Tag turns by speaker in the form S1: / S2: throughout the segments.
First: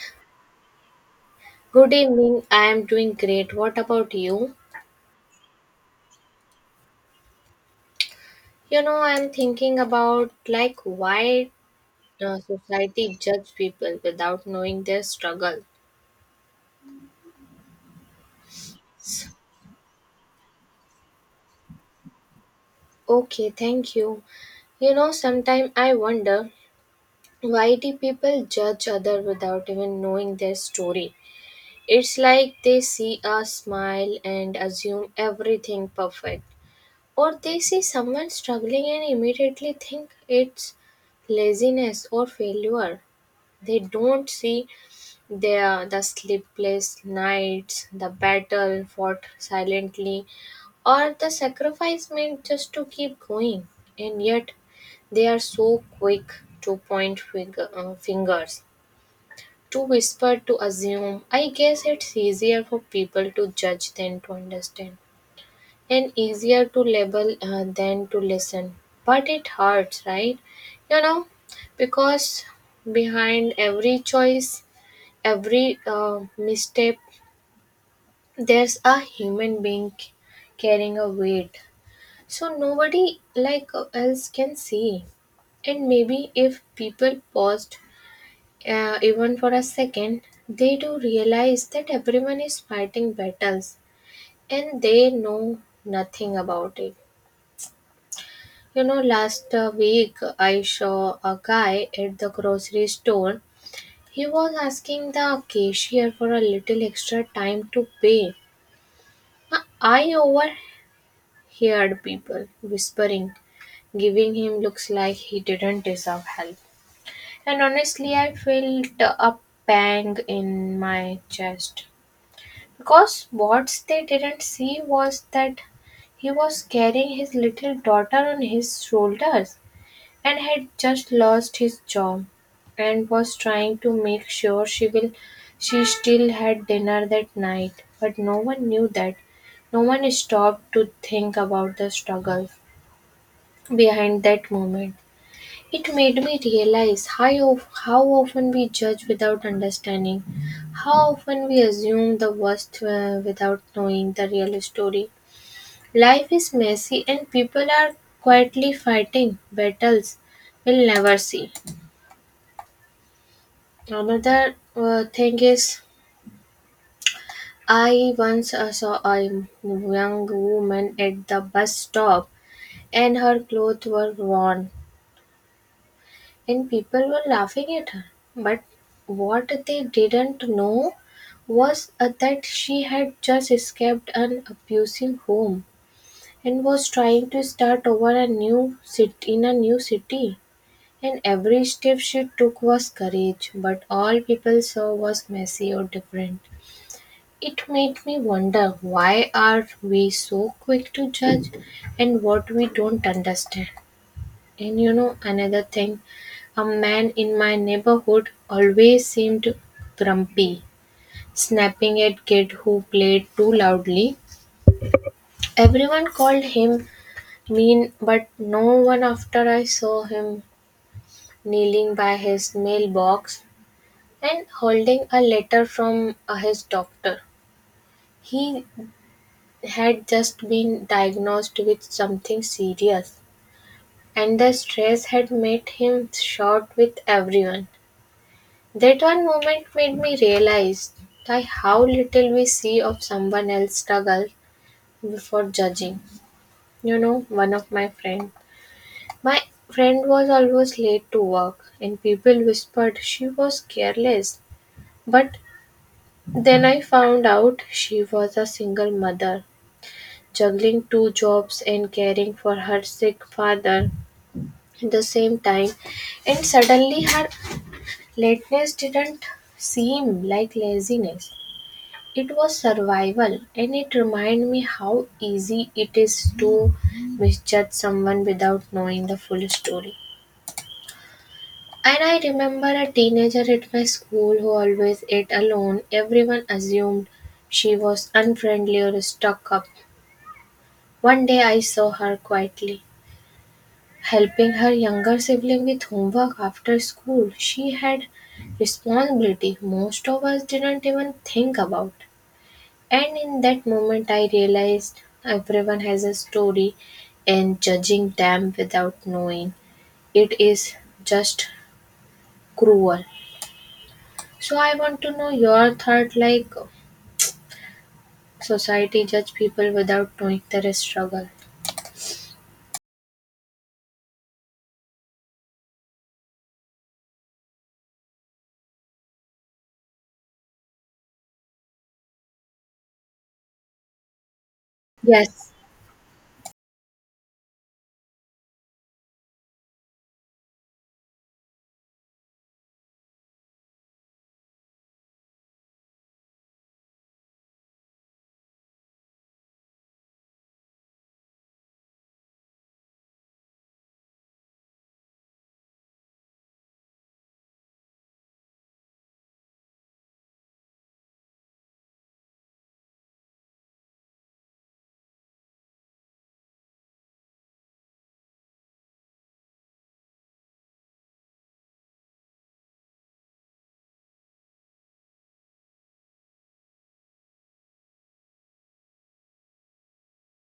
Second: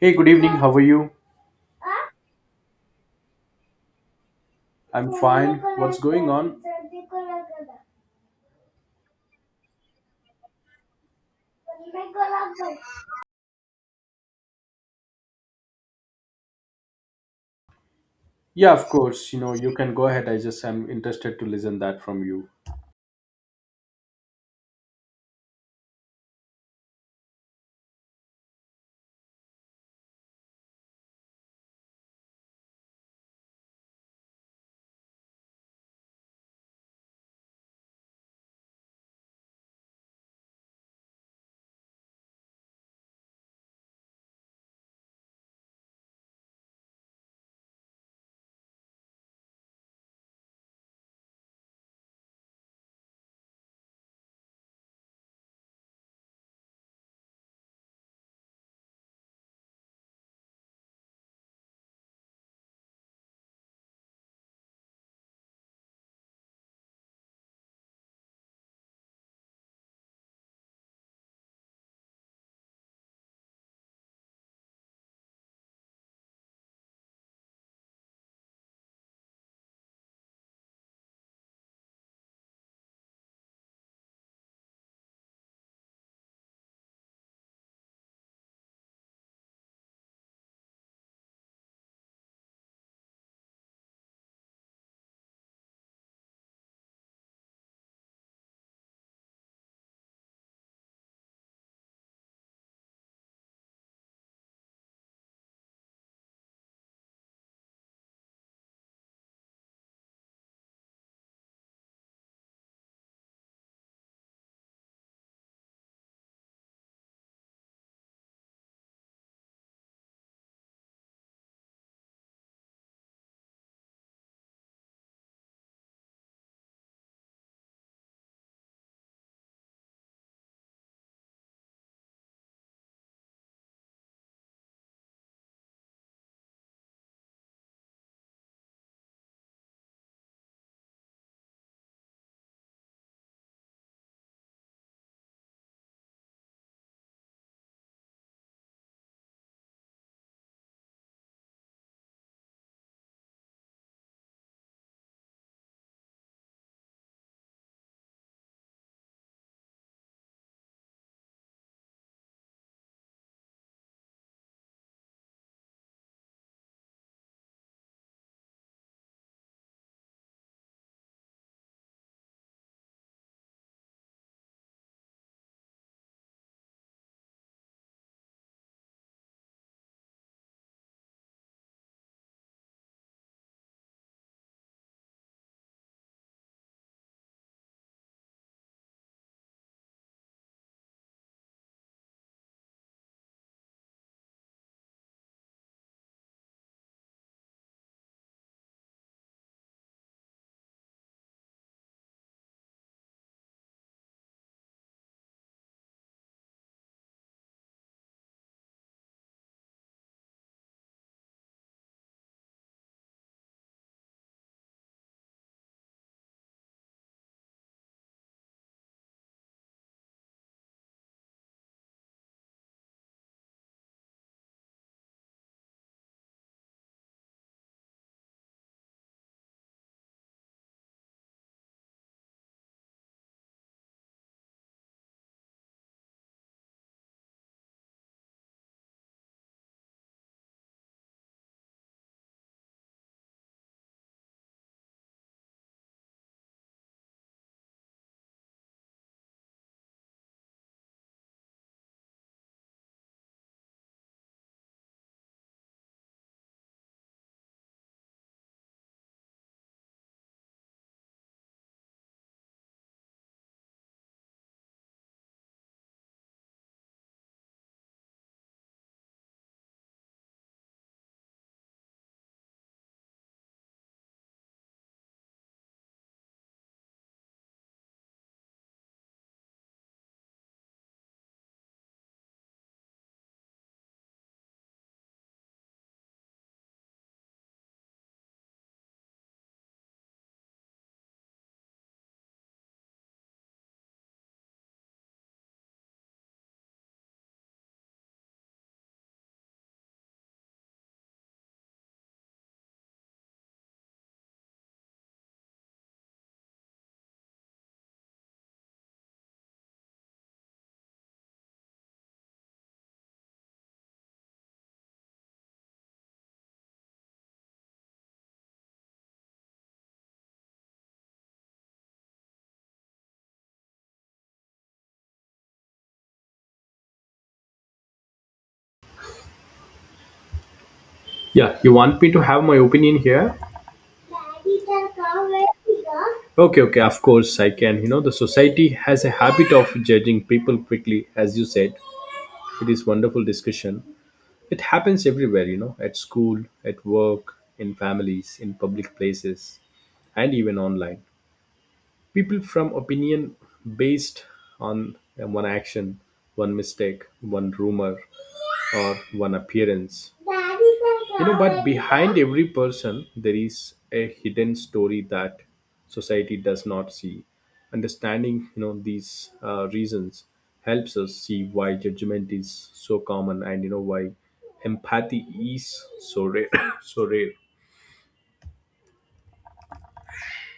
S1: Hey, good evening. How are you?
S2: Good evening. I am doing great. What about you?
S1: I'm fine. What's going on?
S2: You know, I'm thinking about like why society judge people without knowing their struggle.
S1: Yeah, of course. You know, you can go ahead. I just am interested to listen that from you.
S2: Okay, thank you. You know, sometimes I wonder why do people judge other without even knowing their story? It's like they see a smile and assume everything perfect. Or they see someone struggling and immediately think it's laziness or failure. They don't see the sleepless nights, the battle fought silently, or the sacrifice made just to keep going. And yet, they are so quick to point fingers, to whisper, to assume. I guess it's easier for people to judge than to understand, and easier to label than to listen. But it hurts, right? You know, because behind every choice, every misstep, there's a human being carrying a weight so nobody like else can see. And maybe if people paused, even for a second, they do realize that everyone is fighting battles and they know nothing about it. You know, last week I saw a guy at the grocery store. He was asking the cashier for a little extra time to pay. I overheard people whispering, giving him looks like he didn't deserve help. And honestly, I felt a pang in my chest. Because what they didn't see was that he was carrying his little daughter on his shoulders and had just lost his job and was trying to make sure she still had dinner that night, but no one knew that. No one stopped to think about the struggle behind that moment. It made me realize how, how often we judge without understanding, how often we assume the worst without knowing the real story. Life is messy, and people are quietly fighting battles we'll never see. Another thing is, I once saw a young woman at the bus stop, and her clothes were worn, and people were laughing at her. But what they didn't know was that she had just escaped an abusive home and was trying to start over a new city in a new city, and every step she took was courage, but all people saw was messy or different. It made me wonder why are we so quick to judge and what we don't understand. And you know, another thing, a man in my neighborhood always seemed grumpy, snapping at kid who played too loudly. Everyone called him mean, but no one after I saw him kneeling by his mailbox and holding a letter from his doctor. He had just been diagnosed with something serious, and the stress had made him short with everyone. That one moment made me realize that how little we see of someone else's struggle before judging. You know, one of my friends. My friend was always late to work, and people whispered she was careless. But then I found out she was a single mother juggling two jobs and caring for her sick father at the same time. And suddenly, her lateness didn't seem like laziness. It was survival, and it reminded me how easy it is to misjudge someone without knowing the full story. And I remember a teenager at my school who always ate alone. Everyone assumed she was unfriendly or stuck up. One day I saw her quietly helping her younger sibling with homework after school. She had responsibility most of us didn't even think about. And in that moment, I realized everyone has a story, and judging them without knowing it is just cruel. So, I want to know your thought like society judge people without knowing their struggle.
S1: Yeah, you want me to have my opinion here?
S2: Yes,
S1: Okay, okay, of course I can. You know, the society has a habit of judging people quickly, as you said. It is wonderful discussion. It happens everywhere, you know, at school, at work, in families, in public places, and even online. People from opinion based on one action, one mistake, one rumor, or one appearance. You know, but behind every person there is a hidden story that society does not see. Understanding, you know, these reasons helps us see why judgment is so common, and you know why empathy is so rare so rare.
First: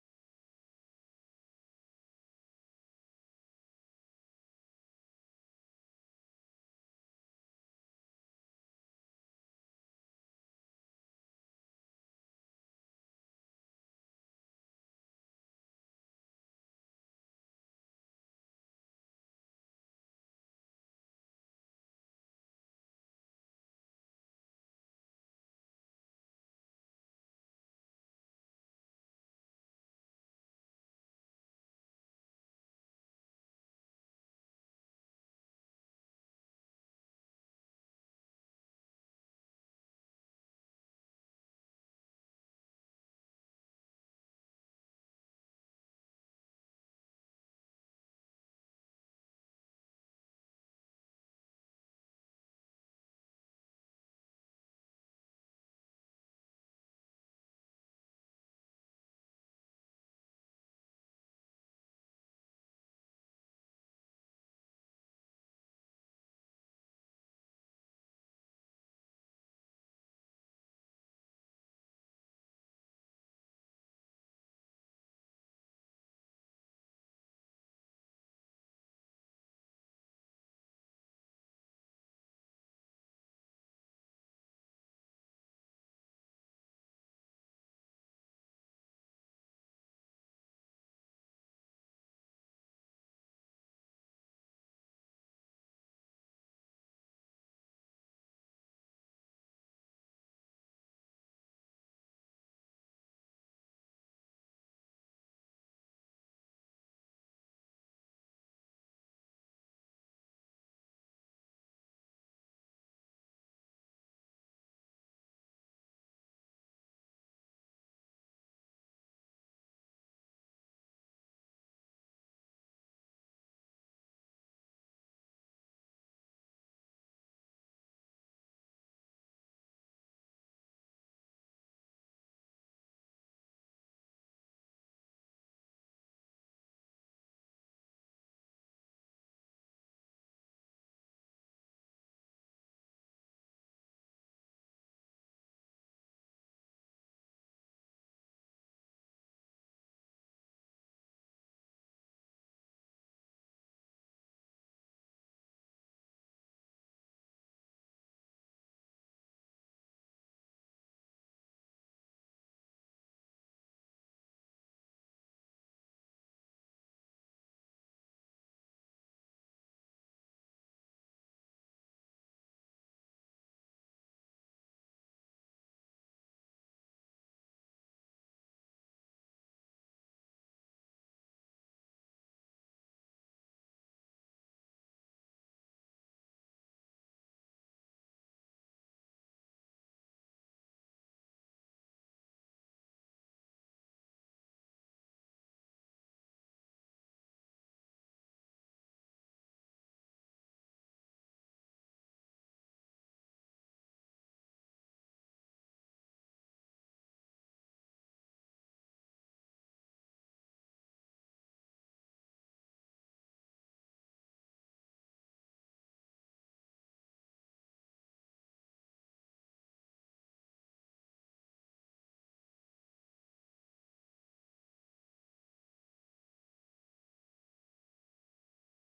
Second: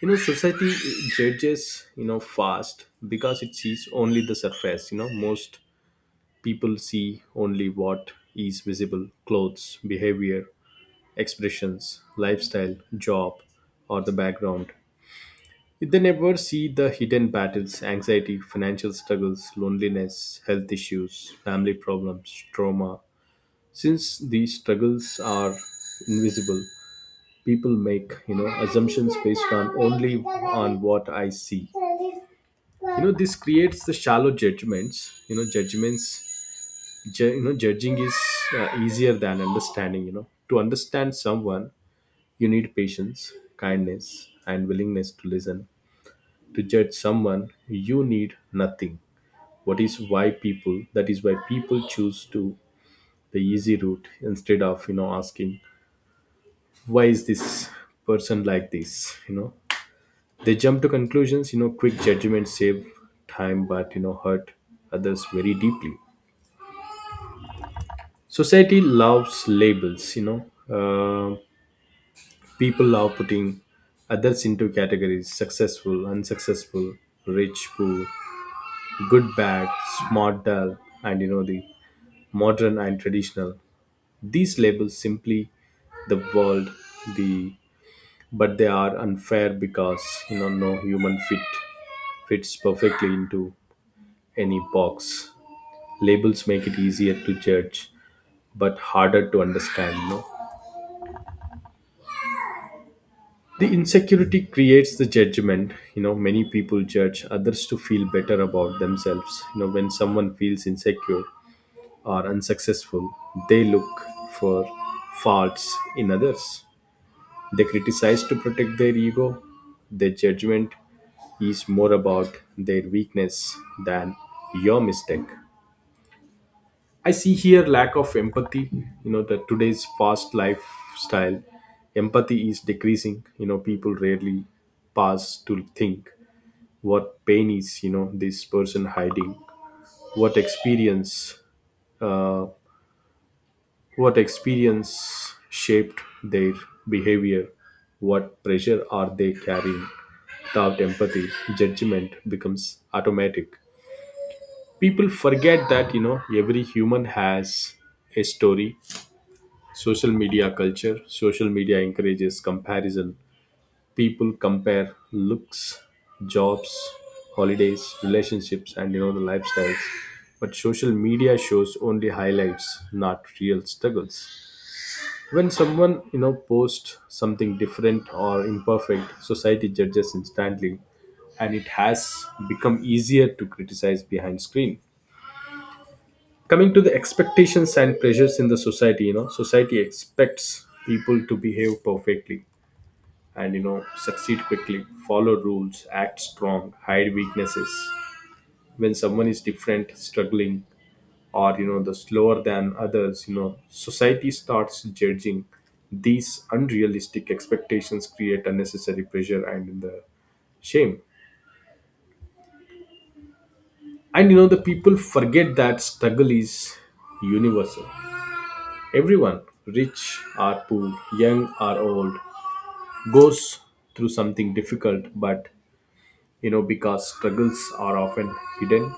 S1: You know, society judges, you know, fast because it sees only the surface. You know, most people see only what is visible: clothes, behavior, expressions, lifestyle, job, or the background. They never see the hidden battles, anxiety, financial struggles, loneliness, health issues, family problems, trauma. Since these struggles are invisible, people make, you know, assumptions based on only on what I see. You know, this creates the shallow judgments, you know, you know, judging is easier than understanding. You know, to understand someone you need patience, kindness, and willingness to listen. To judge someone, you need nothing. What is why people that is why people choose to the easy route instead of, you know, asking why is this person like this, you know. They jump to conclusions. You know, quick judgments save time but, you know, hurt others very deeply. Society loves labels. You know, uh, people love putting others into categories: successful, unsuccessful, rich, poor, good, bad, smart, dull, and you know the modern and traditional. These labels simply the world, the but they are unfair because, you know, no human fits perfectly into any box. Labels make it easier to judge but harder to understand. No, the insecurity creates the judgment. You know, many people judge others to feel better about themselves. You know, when someone feels insecure or unsuccessful, they look for faults in others. They criticize to protect their ego. Their judgment is more about their weakness than your mistake. I see here lack of empathy. You know that today's fast lifestyle, empathy is decreasing. You know, people rarely pause to think what pain is. You know, this person hiding, what experience, uh, what experience shaped their behavior, what pressure are they carrying. Without empathy, judgment becomes automatic. People forget that, you know, every human has a story. Social media culture. Social media encourages comparison. People compare looks, jobs, holidays, relationships, and you know the lifestyles. But social media shows only highlights, not real struggles. When someone, you know, posts something different or imperfect, society judges instantly, and it has become easier to criticize behind screen. Coming to the expectations and pressures in the society, you know, society expects people to behave perfectly and, you know, succeed quickly, follow rules, act strong, hide weaknesses. When someone is different, struggling, or you know the slower than others, you know, society starts judging. These unrealistic expectations create unnecessary pressure and in the shame, and you know the people forget that struggle is universal. Everyone, rich or poor, young or old, goes through something difficult, but you know, because struggles are often hidden,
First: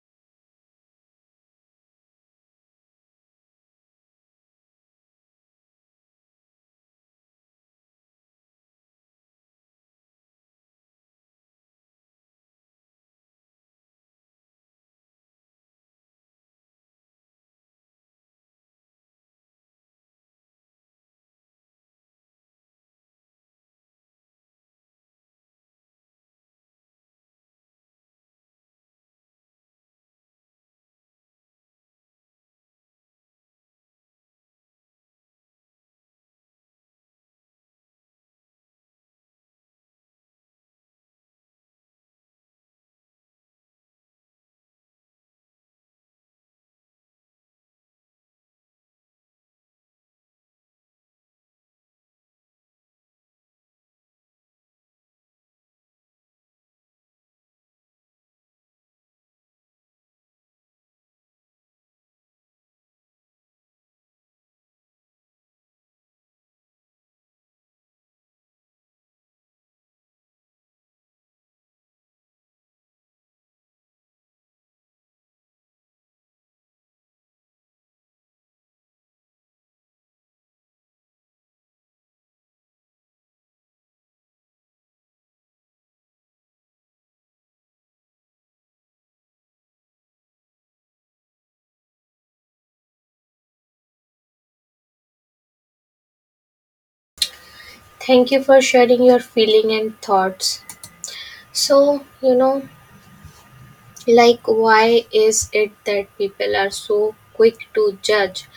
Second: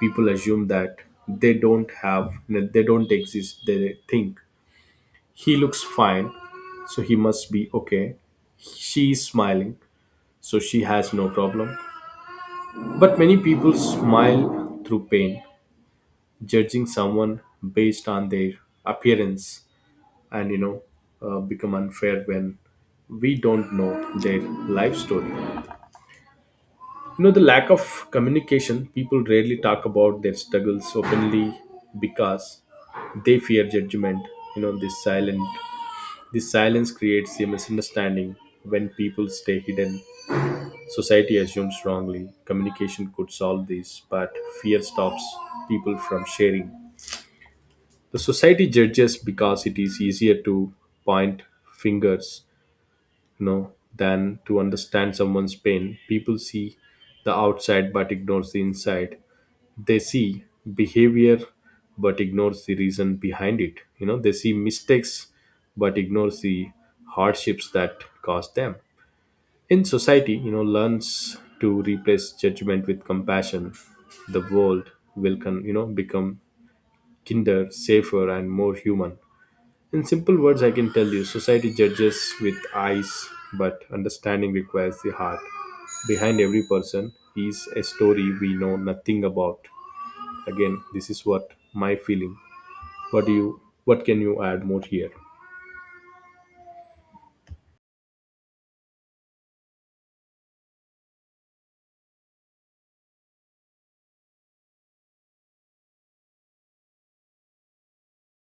S1: people assume that they don't have, they don't exist. They think he looks fine, so he must be okay. She is smiling, so she has no problem. But many people smile through pain, judging someone based on their appearance, and you know become unfair when we don't know their life story. You know the lack of communication, people rarely talk about their struggles openly because they fear judgment. You know, this silence creates a misunderstanding. When people stay hidden, society assumes wrongly. Communication could solve this, but fear stops people from sharing. The society judges because it is easier to point fingers, no, than to understand someone's pain. People see the outside but ignores the inside. They see behavior but ignores the reason behind it. You know, they see mistakes but ignores the hardships that caused them. In society, you know, learns to replace judgment with compassion, the world will you know become kinder, safer, and more human. In simple words, I can tell you society judges with eyes, but understanding requires the heart. Behind every person is a story we know nothing about. Again, this is what my feeling. What do you what can you add more here?
S2: thank you for sharing your feeling and thoughts. So, you know, like, why is it that people are so quick to judge?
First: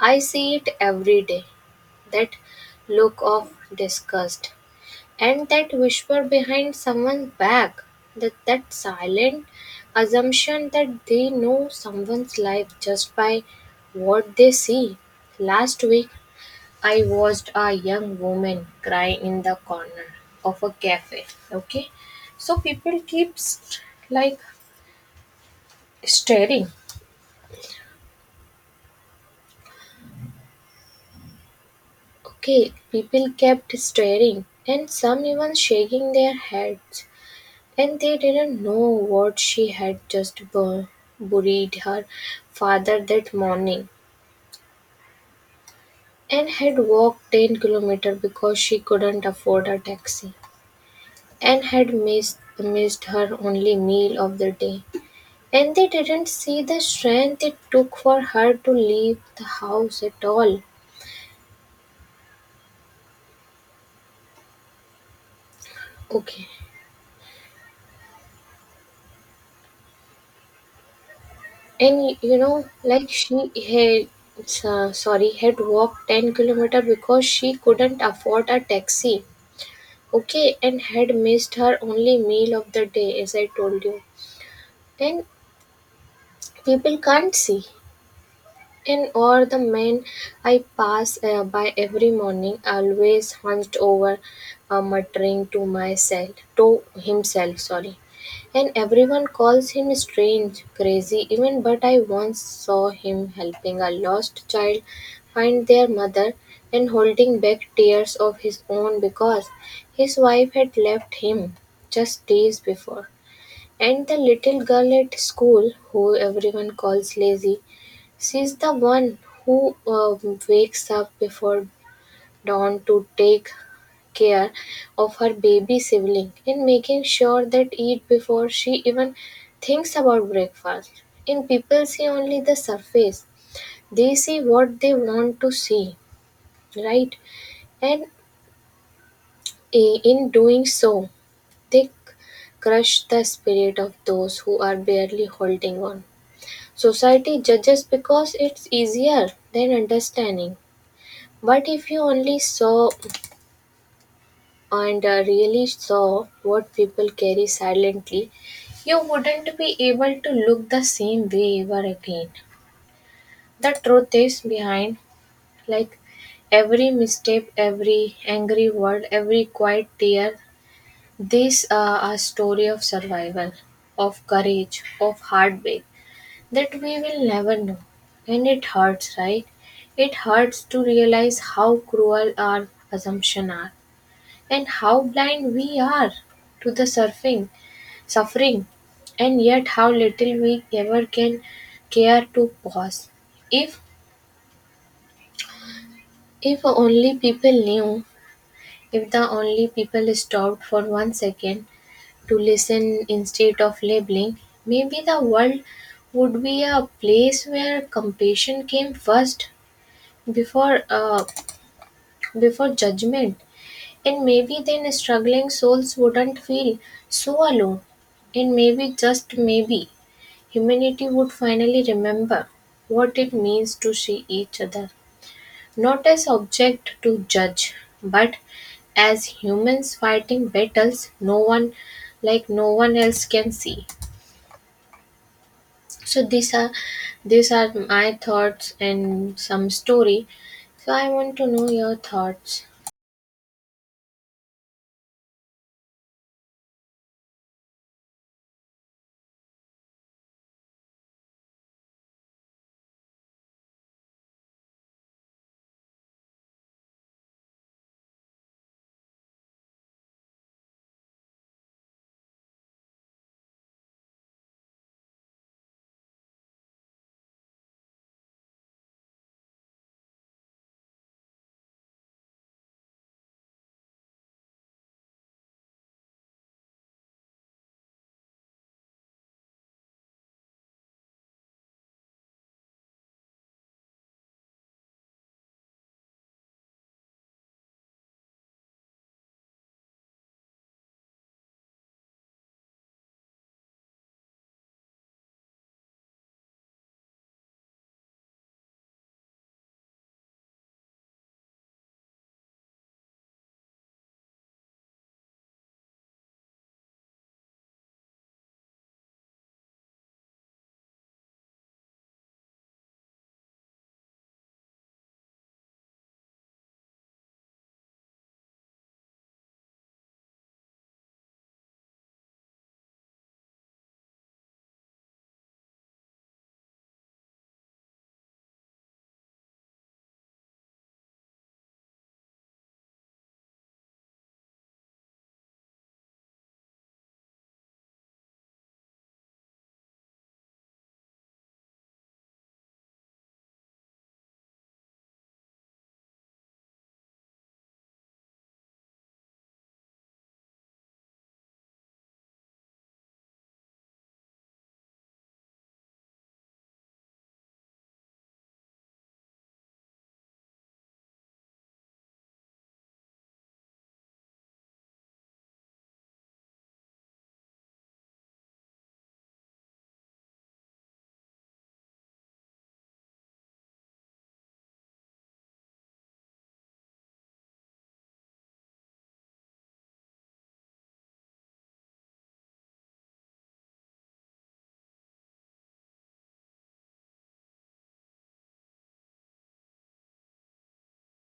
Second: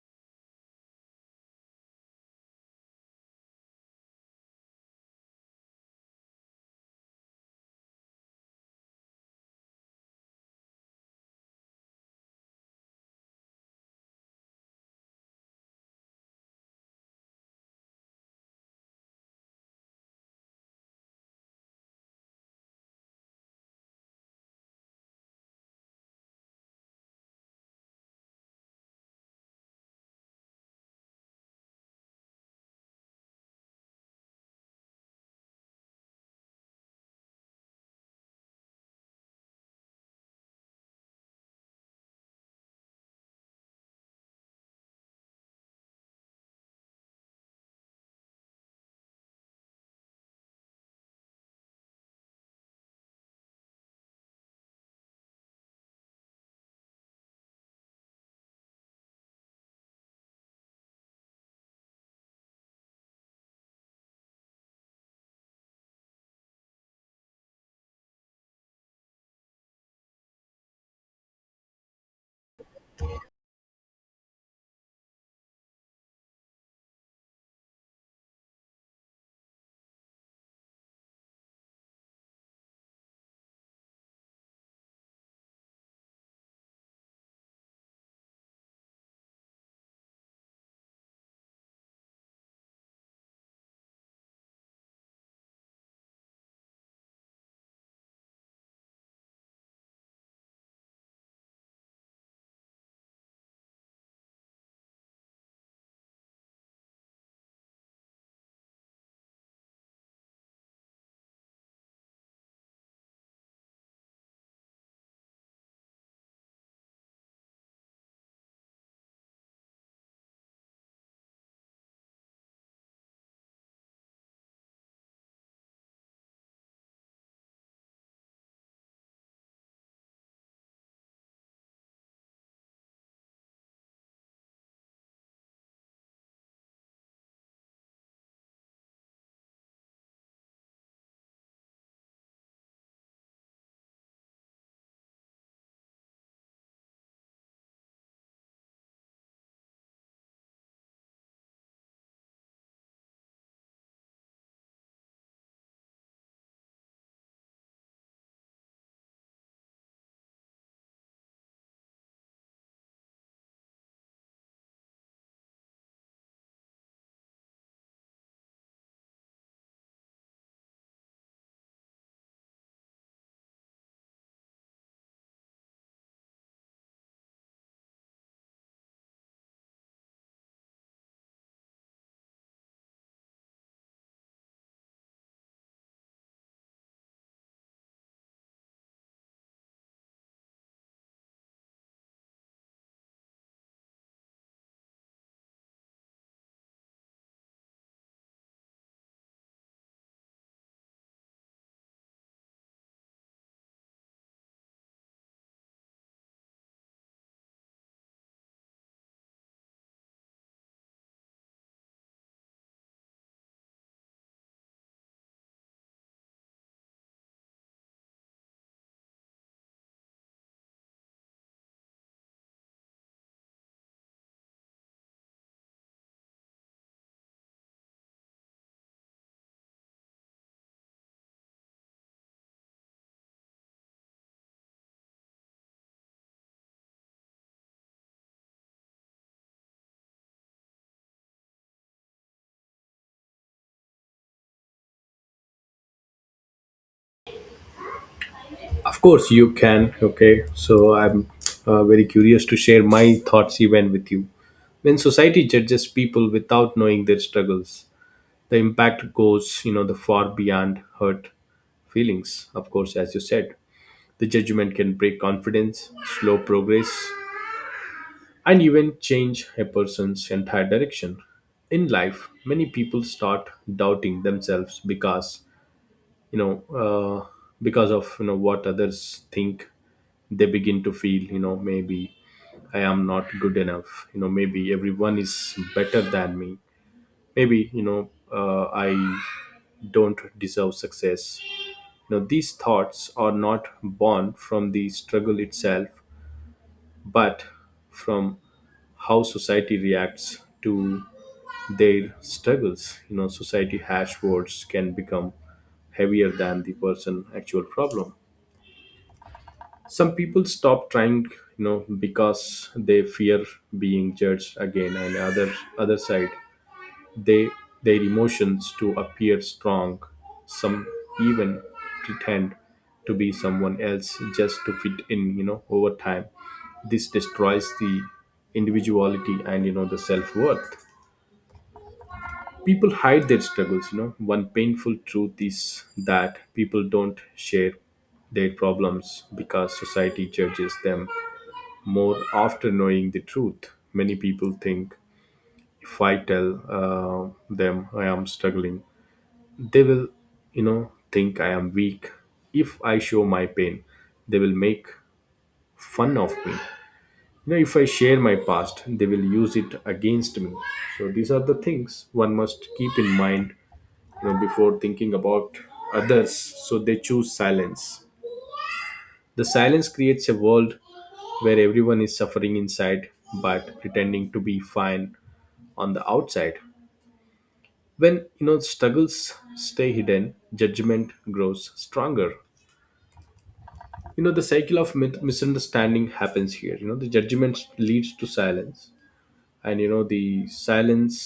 S2: I see it every day, that look of disgust and that whisper behind someone's back, that silent assumption that they know someone's life just by what they see. Last week, I watched a young woman cry in the corner of a cafe. Okay, so people keep st- like staring Okay, people kept staring, and some even shaking their heads, and they didn't know what she had just buried her father that morning, and had walked 10 kilometers because she couldn't afford a taxi, and had missed her only meal of the day. And they didn't see the strength it took for her to leave the house at all. Okay. And you know, like she had, sorry, had walked 10-kilometer because she couldn't afford a taxi. Okay, and had missed her only meal of the day, as I told you. Then people can't see. And o'er the men I pass by every morning, always hunched over, muttering to myself, to himself, sorry. And everyone calls him strange, crazy, even. But I once saw him helping a lost child find their mother and holding back tears of his own because his wife had left him just days before. And the little girl at school, who everyone calls lazy, she's the one who wakes up before dawn to take care of her baby sibling and making sure that eat before she even thinks about breakfast. And people see only the surface. They see what they want to see, right? And in doing so, they crush the spirit of those who are barely holding on. Society judges because it's easier than understanding. But if you only saw and really saw what people carry silently, you wouldn't be able to look the same way ever again. The truth is behind, like every misstep, every angry word, every quiet tear, these are a story of survival, of courage, of heartbreak that we will never know. And it hurts, right? It hurts to realize how cruel our assumptions are, and how blind we are to the suffering, and yet how little we ever can care to pause. If if only people knew, if the only people stopped for one second to listen instead of labeling, maybe the world would be a place where compassion came first before uh, before judgment. And maybe then struggling souls wouldn't feel so alone. And maybe, just maybe, humanity would finally remember what it means to see each other, not as object to judge, but as humans fighting battles no one else can see. So these are my thoughts and some story. So I want to know your thoughts.
S1: Of course you can, okay? So I'm very curious to share my thoughts even with you. When society judges people without knowing their struggles, the impact goes, you know, the far beyond hurt feelings, of course, as you said. The judgment can break confidence, slow progress, and even change a person's entire direction. In life, many people start doubting themselves because you know uh, because of, you know, what others think. They begin to feel, you know, maybe I am not good enough. You know, maybe everyone is better than me. Maybe, you know, I don't deserve success. You know, these thoughts are not born from the struggle itself, but from how society reacts to their struggles. You know, society hash words can become heavier than the person actual problem. Some people stop trying, you know, because they fear being judged again. And other side, they their emotions to appear strong. Some even pretend to be someone else just to fit in. You know, over time, this destroys the individuality and you know the self worth. People hide their struggles. You know, one painful truth is that people don't share their problems because society judges them more after knowing the truth. Many people think, if I tell them I am struggling, they will, you know, think I am weak. If I show my pain, they will make fun of me. You know, if I share my past, they will use it against me. So these are the things one must keep in mind, you know, before thinking about others. So they choose silence. The silence creates a world where everyone is suffering inside but pretending to be fine on the outside. When, you know, struggles stay hidden, judgment grows stronger. You know, the cycle of misunderstanding happens here. You know, the judgment leads to silence, and you know the silence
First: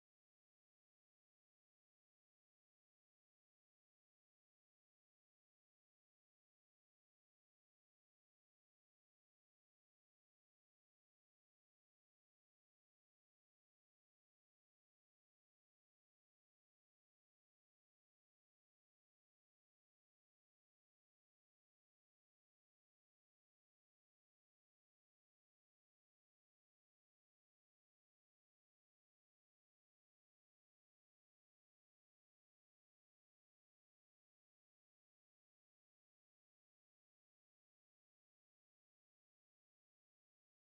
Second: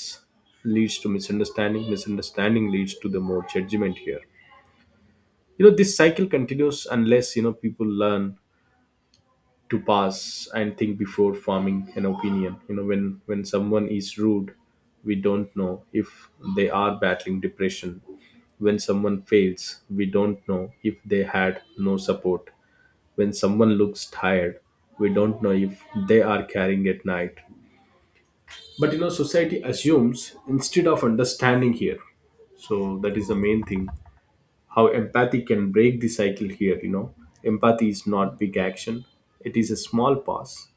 S1: leads to misunderstanding. Misunderstanding leads to the more judgment here. You know, this cycle continues unless, you know, people learn to pause and think before forming an opinion. You know, when someone is rude, we don't know if they are battling depression. When someone fails, we don't know if they had no support. When someone looks tired, we don't know if they are carrying at night. But, you know, society assumes instead of understanding here. So that is the main thing. How empathy can break the cycle here, you know, empathy is not big action. It is a small pause.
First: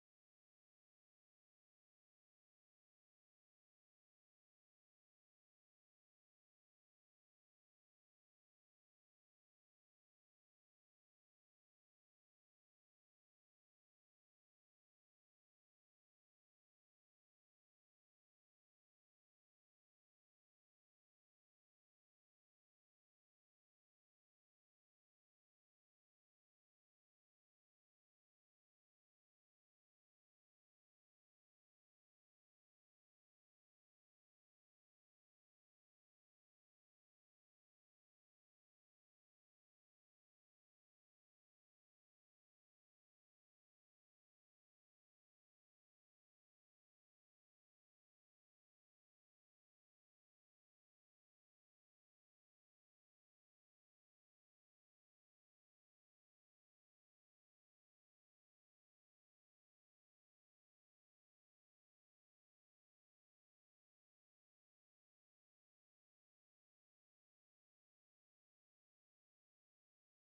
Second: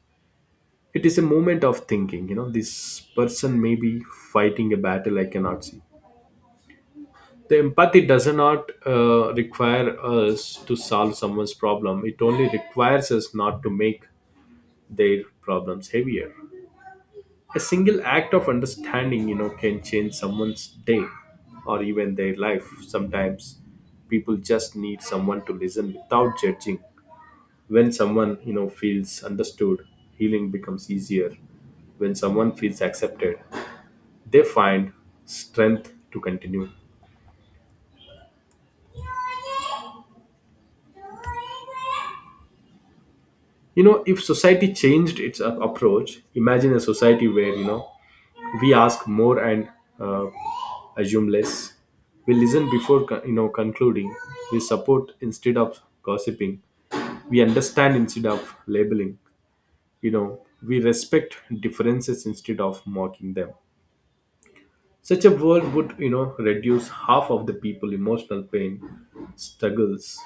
S1: It is a moment of thinking, you know, this person may be fighting a battle I cannot see. The empathy does not require us to solve someone's problem. It only requires us not to make their problems heavier. A single act of understanding, you know, can change someone's day or even their life. Sometimes people just need someone to listen without judging. When someone, you know, feels understood, healing becomes easier. When someone feels accepted, they find strength to continue. You know, if society changed its approach, imagine a society where, you know, we ask more and uh, assume less. We listen before you know concluding. We support instead of gossiping. We understand instead of labeling. You know, we respect differences instead of mocking them. Such a world would, you know, reduce half of the people emotional pain. Struggles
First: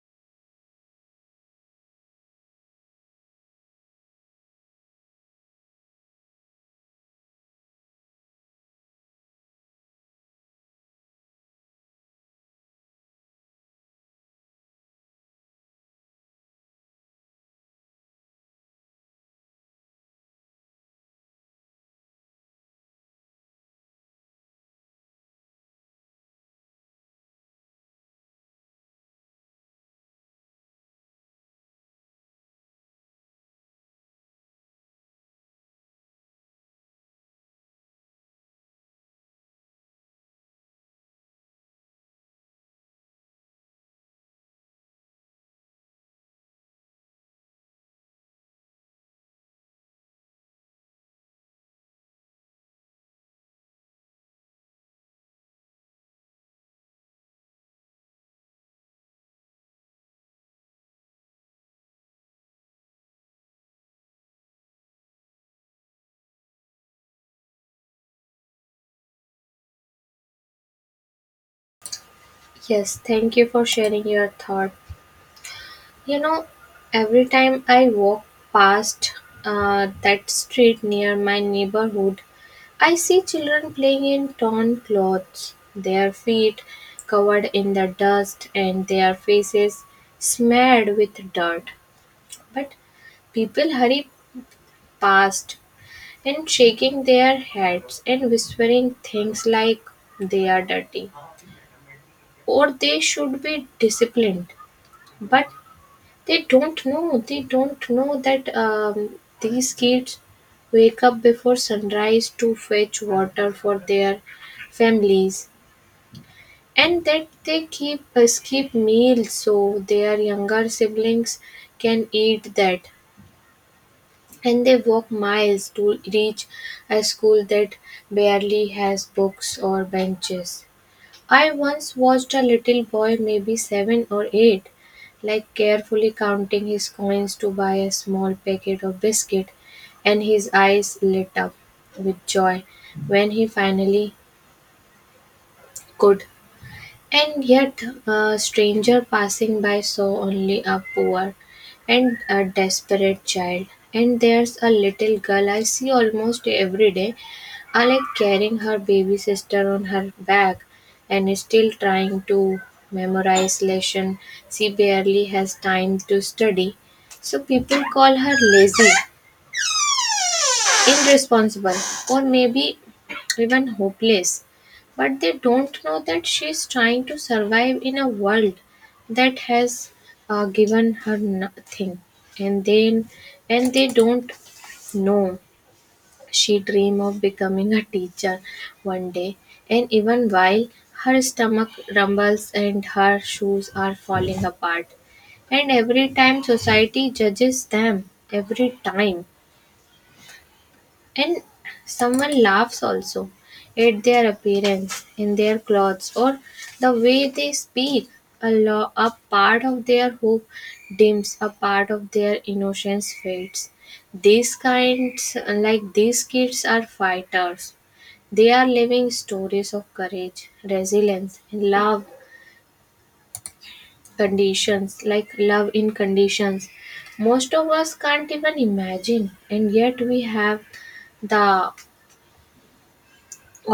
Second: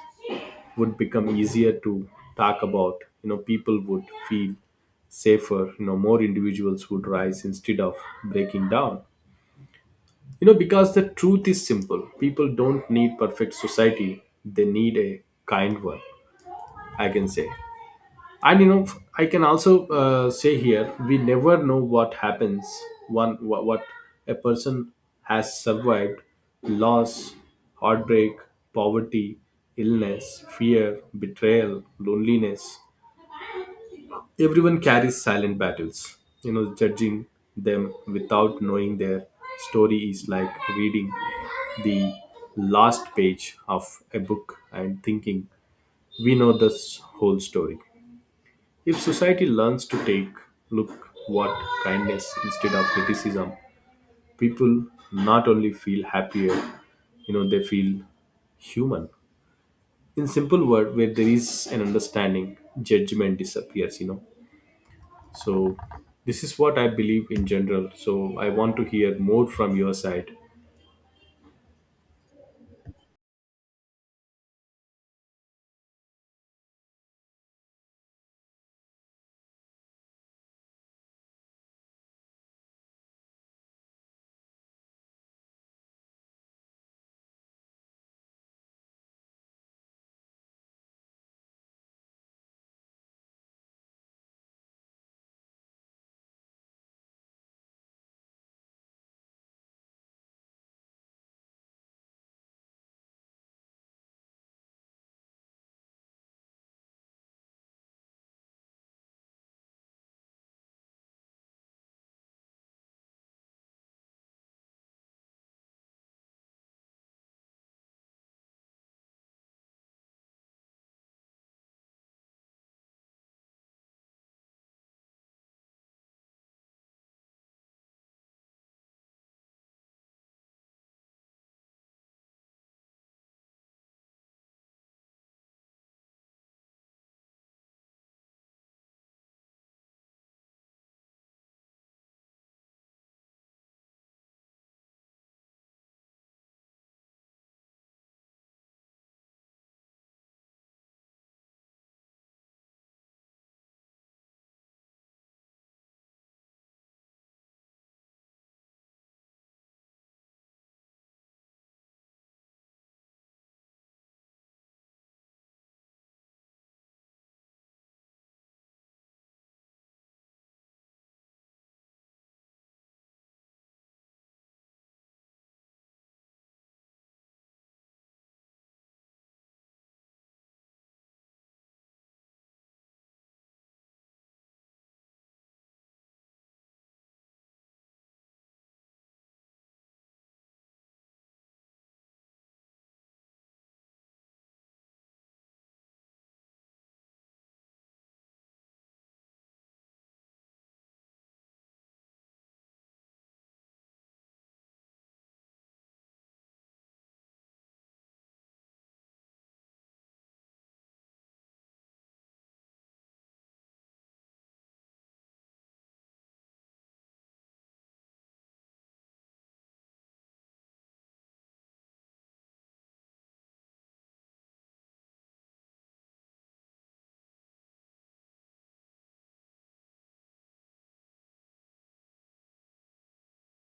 S1: would become easier to talk about. You know, people would feel safer, you know, more individuals would rise instead of breaking down. You know, because the truth is simple. People don't need perfect society, they need a kind one, I can say. And you know, I can also say here, we never know what happens, one what a person has survived: loss, heartbreak, poverty, illness, fear, betrayal, loneliness. Everyone carries silent battles. You know, judging them without knowing their story is like reading the last page of a book and thinking we know this whole story. If society learns to take look what kindness instead of criticism, people not only feel happier, you know, they feel human. In simple word, where there is an understanding, judgment disappears, you know. So this is what I believe in general. So I want to hear more from your side.
S2: Yes, thank you for sharing your thoughts. You know, every time I walk past that street near my neighborhood, I see children playing in torn clothes, their feet covered in the dust and their faces smeared with dirt. But people hurry past and shaking their heads and whispering things like they are dirty or they should be disciplined. But they don't know. They don't know that these kids wake up before sunrise to fetch water for their families, and that they keep skip meals so their younger siblings can eat that. And they walk miles to reach a school that barely has books or benches. I once watched a little boy, maybe seven or eight, like carefully counting his coins to buy a small packet of biscuit, and his eyes lit up with joy when he finally could. And yet, a stranger passing by saw only a poor and a desperate child. And there's a little girl I see almost every day, I like carrying her baby sister on her back and is still trying to memorize lesson. She barely has time to study. So people call her lazy, irresponsible, or maybe even hopeless. But they don't know that she's trying to survive in a world that has given her nothing, and then and they don't know she dream of becoming a teacher one day. And even while her stomach rumbles and her shoes are falling apart, and every time society judges them, every time and someone laughs also at their appearance, in their clothes, or the way they speak. A part of their hope dims, a part of their innocence fades. These kinds, like these kids, are fighters. They are living stories of courage, resilience, and love in conditions most of us can't even imagine, and yet we have the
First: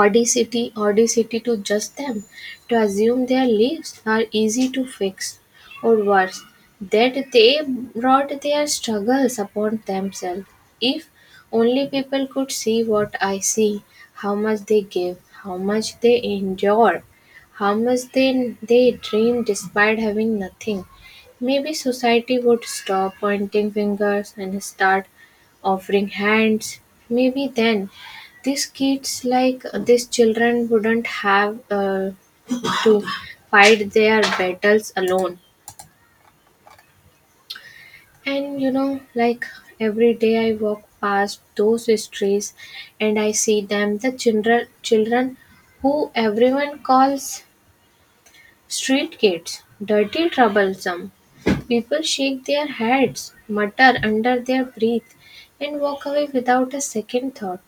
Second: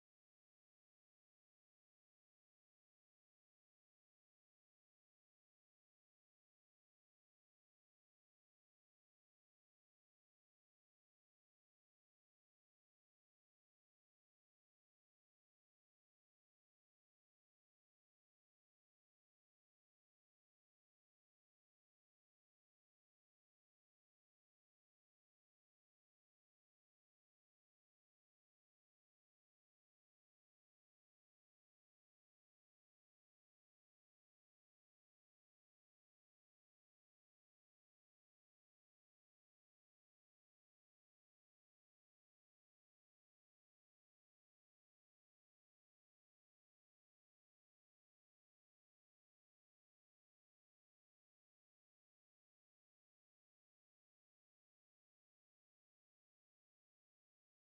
S2: audacity to judge them, to assume their lives are easy to fix, or worse, that they brought their struggles upon themselves. If only people could see what I see, how much they give, how much they endure, how much they dream despite having nothing. Maybe society would stop pointing fingers and start offering hands. Maybe then these kids like these children wouldn't have to fight their battles alone. And you know, like every day I walk past those streets, and I see them, the children who everyone calls street kids, dirty, troublesome. People shake their heads, mutter under their breath, and walk away without a second thought.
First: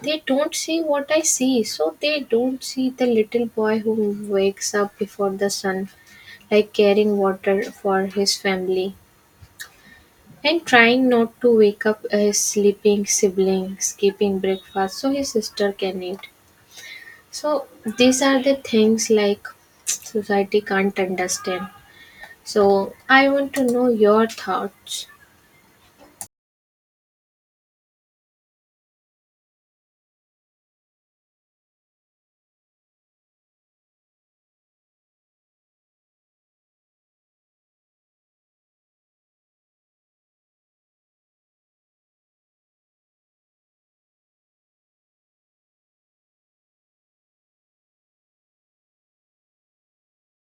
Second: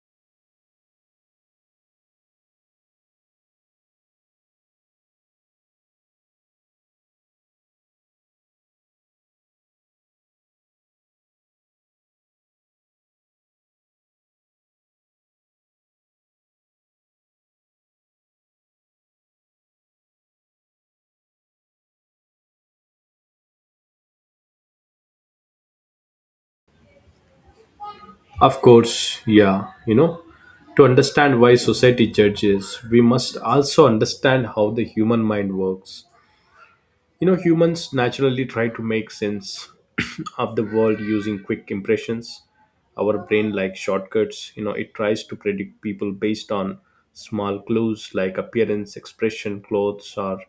S2: They don't see what I see. So they don't see the little boy who wakes up before the sun, like carrying water for his family and trying not to wake up his sleeping sibling, skipping breakfast so his sister can eat. So these are the things like society can't understand. So I want to know your thoughts.
S1: Of course, yeah, you know, to understand why society judges, we must also understand how the human mind works. You know, humans naturally try to make sense of the world using quick impressions. Our brain likes shortcuts. You know, it tries to predict people based on small clues like appearance, expression, clothes, or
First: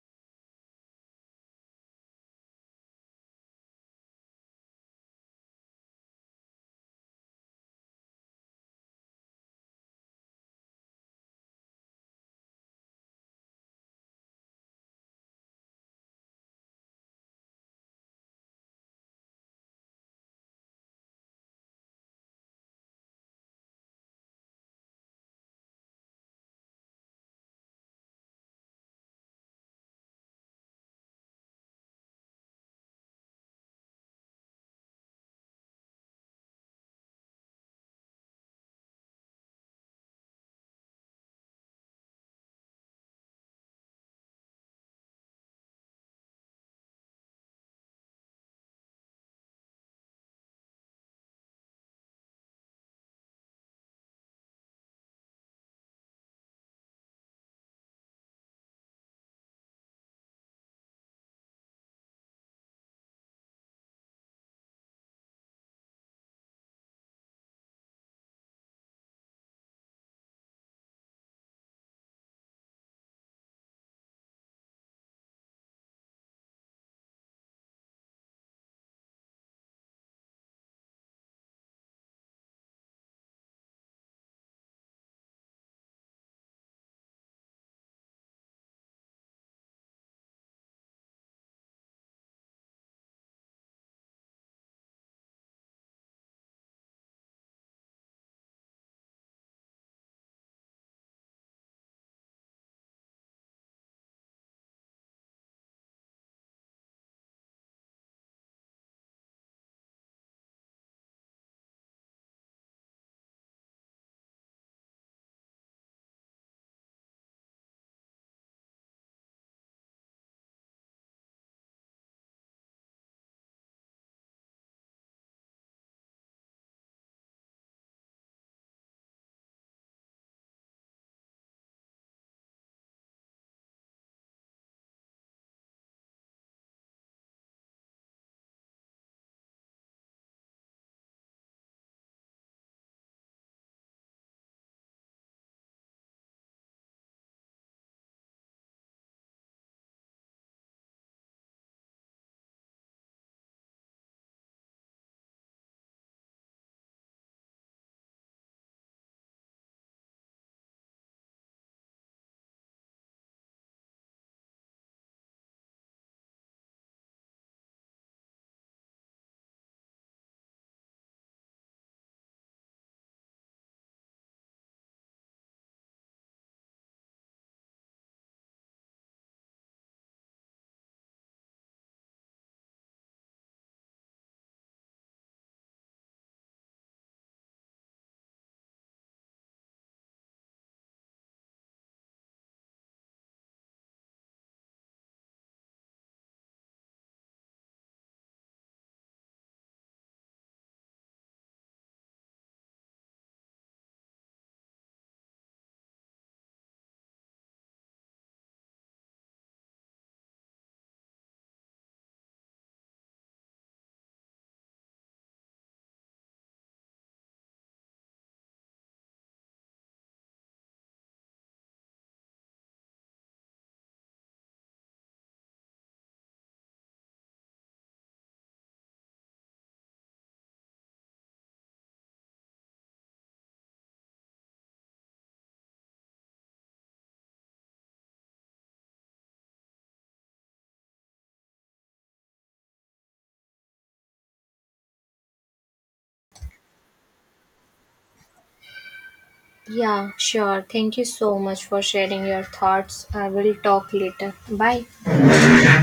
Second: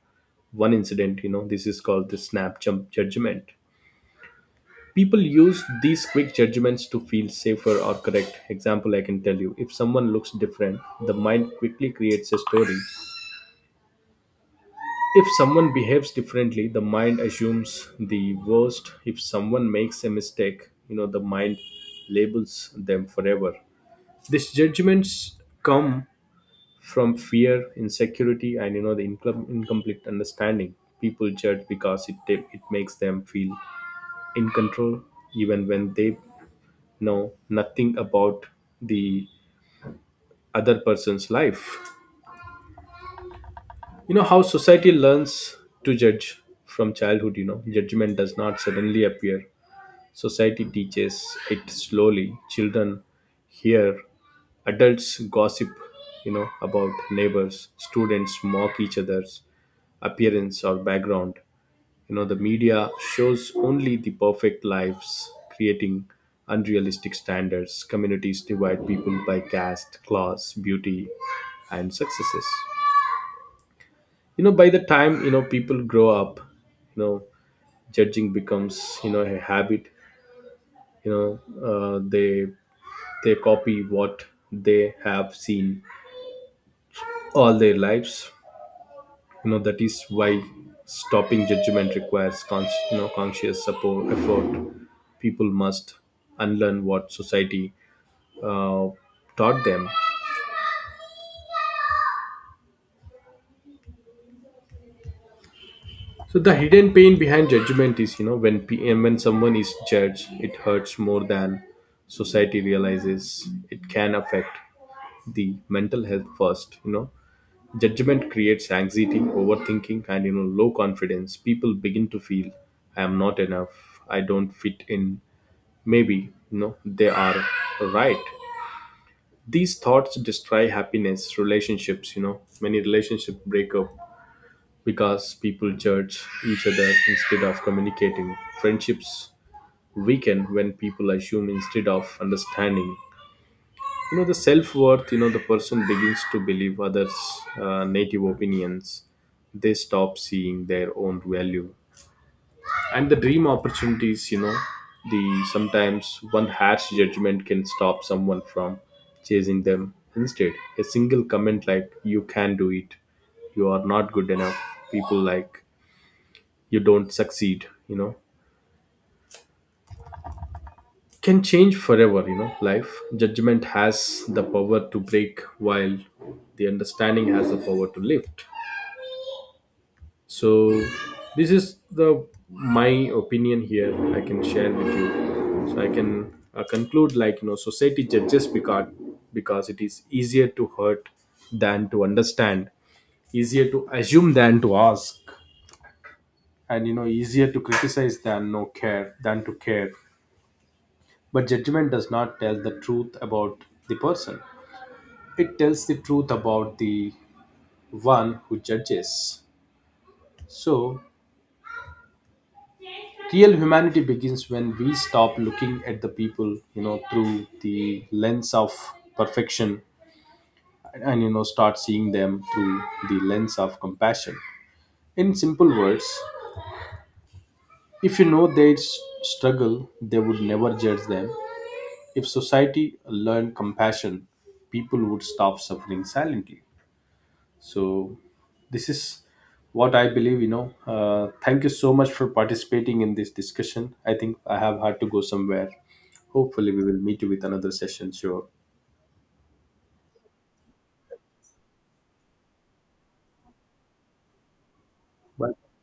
S1: one incident. You know, this is called the snap jump judgment. People use these quick judgments to feel safer or correct. Example, I can tell you, if someone looks different, the mind quickly creates a story. If someone behaves differently, the mind assumes the worst. If someone makes a mistake, you know, the mind labels them forever. These judgments come from fear, insecurity, and you know, the incomplete understanding. People judge because it makes them feel in control, even when they know nothing about the other person's life. You know how society learns to judge from childhood. You know, judgment does not suddenly appear. Society teaches it slowly. Children hear adults gossip, you know, about neighbors. Students mock each other's appearance or background. You know, the media shows only the perfect lives, creating unrealistic standards. Communities divide people by caste, class, beauty, and successes. You know, by the time, you know, people grow up, you know, judging becomes, you know, a habit. You know, uh, they they copy what they have seen all their lives, you know. That is why stopping judgment requires conscious support effort. People must unlearn what society uh, taught them. So the hidden pain behind judgment is, you know, and when someone is judged, it hurts more than society realizes. It can affect the mental health first, you know. Judgment creates anxiety, overthinking, and you know, low confidence. People begin to feel I am not enough, I don't fit in. Maybe, you know, they are right. These thoughts destroy happiness, relationships. You know, many relationships break up because people judge each other instead of communicating. Friendships weaken when people assume instead of understanding. You know, the self-worth, you know, the person begins to believe others' native opinions. They stop seeing their own value. And the dream opportunities, you know, the sometimes one harsh judgment can stop someone from chasing them. Instead, a single comment like you can do it, you are not good enough, people like you don't succeed, you know, can change forever, you know, life. Judgment has the power to break, while the understanding has the power to lift. So this is the my opinion here I can share with you. So I can conclude like, you know, society judges because it is easier to hurt than to understand, easier to assume than to ask, and you know, easier to criticize than no care, than to care. But judgment does not tell the truth about the person. It tells the truth about the one who judges. So real humanity begins when we stop looking at the people, you know, through the lens of perfection, and you know, start seeing them through the lens of compassion. In simple words, if you know their struggle, they would never judge them. If society learned compassion, people would stop suffering silently. So this is what I believe, you know. Thank you so much for participating in this discussion. I think I have had to go somewhere. Hopefully we will meet you with another session. Sure.
S2: Yeah, sure. Thank you so much for sharing your thoughts. I will talk later. Bye.
S1: Bye.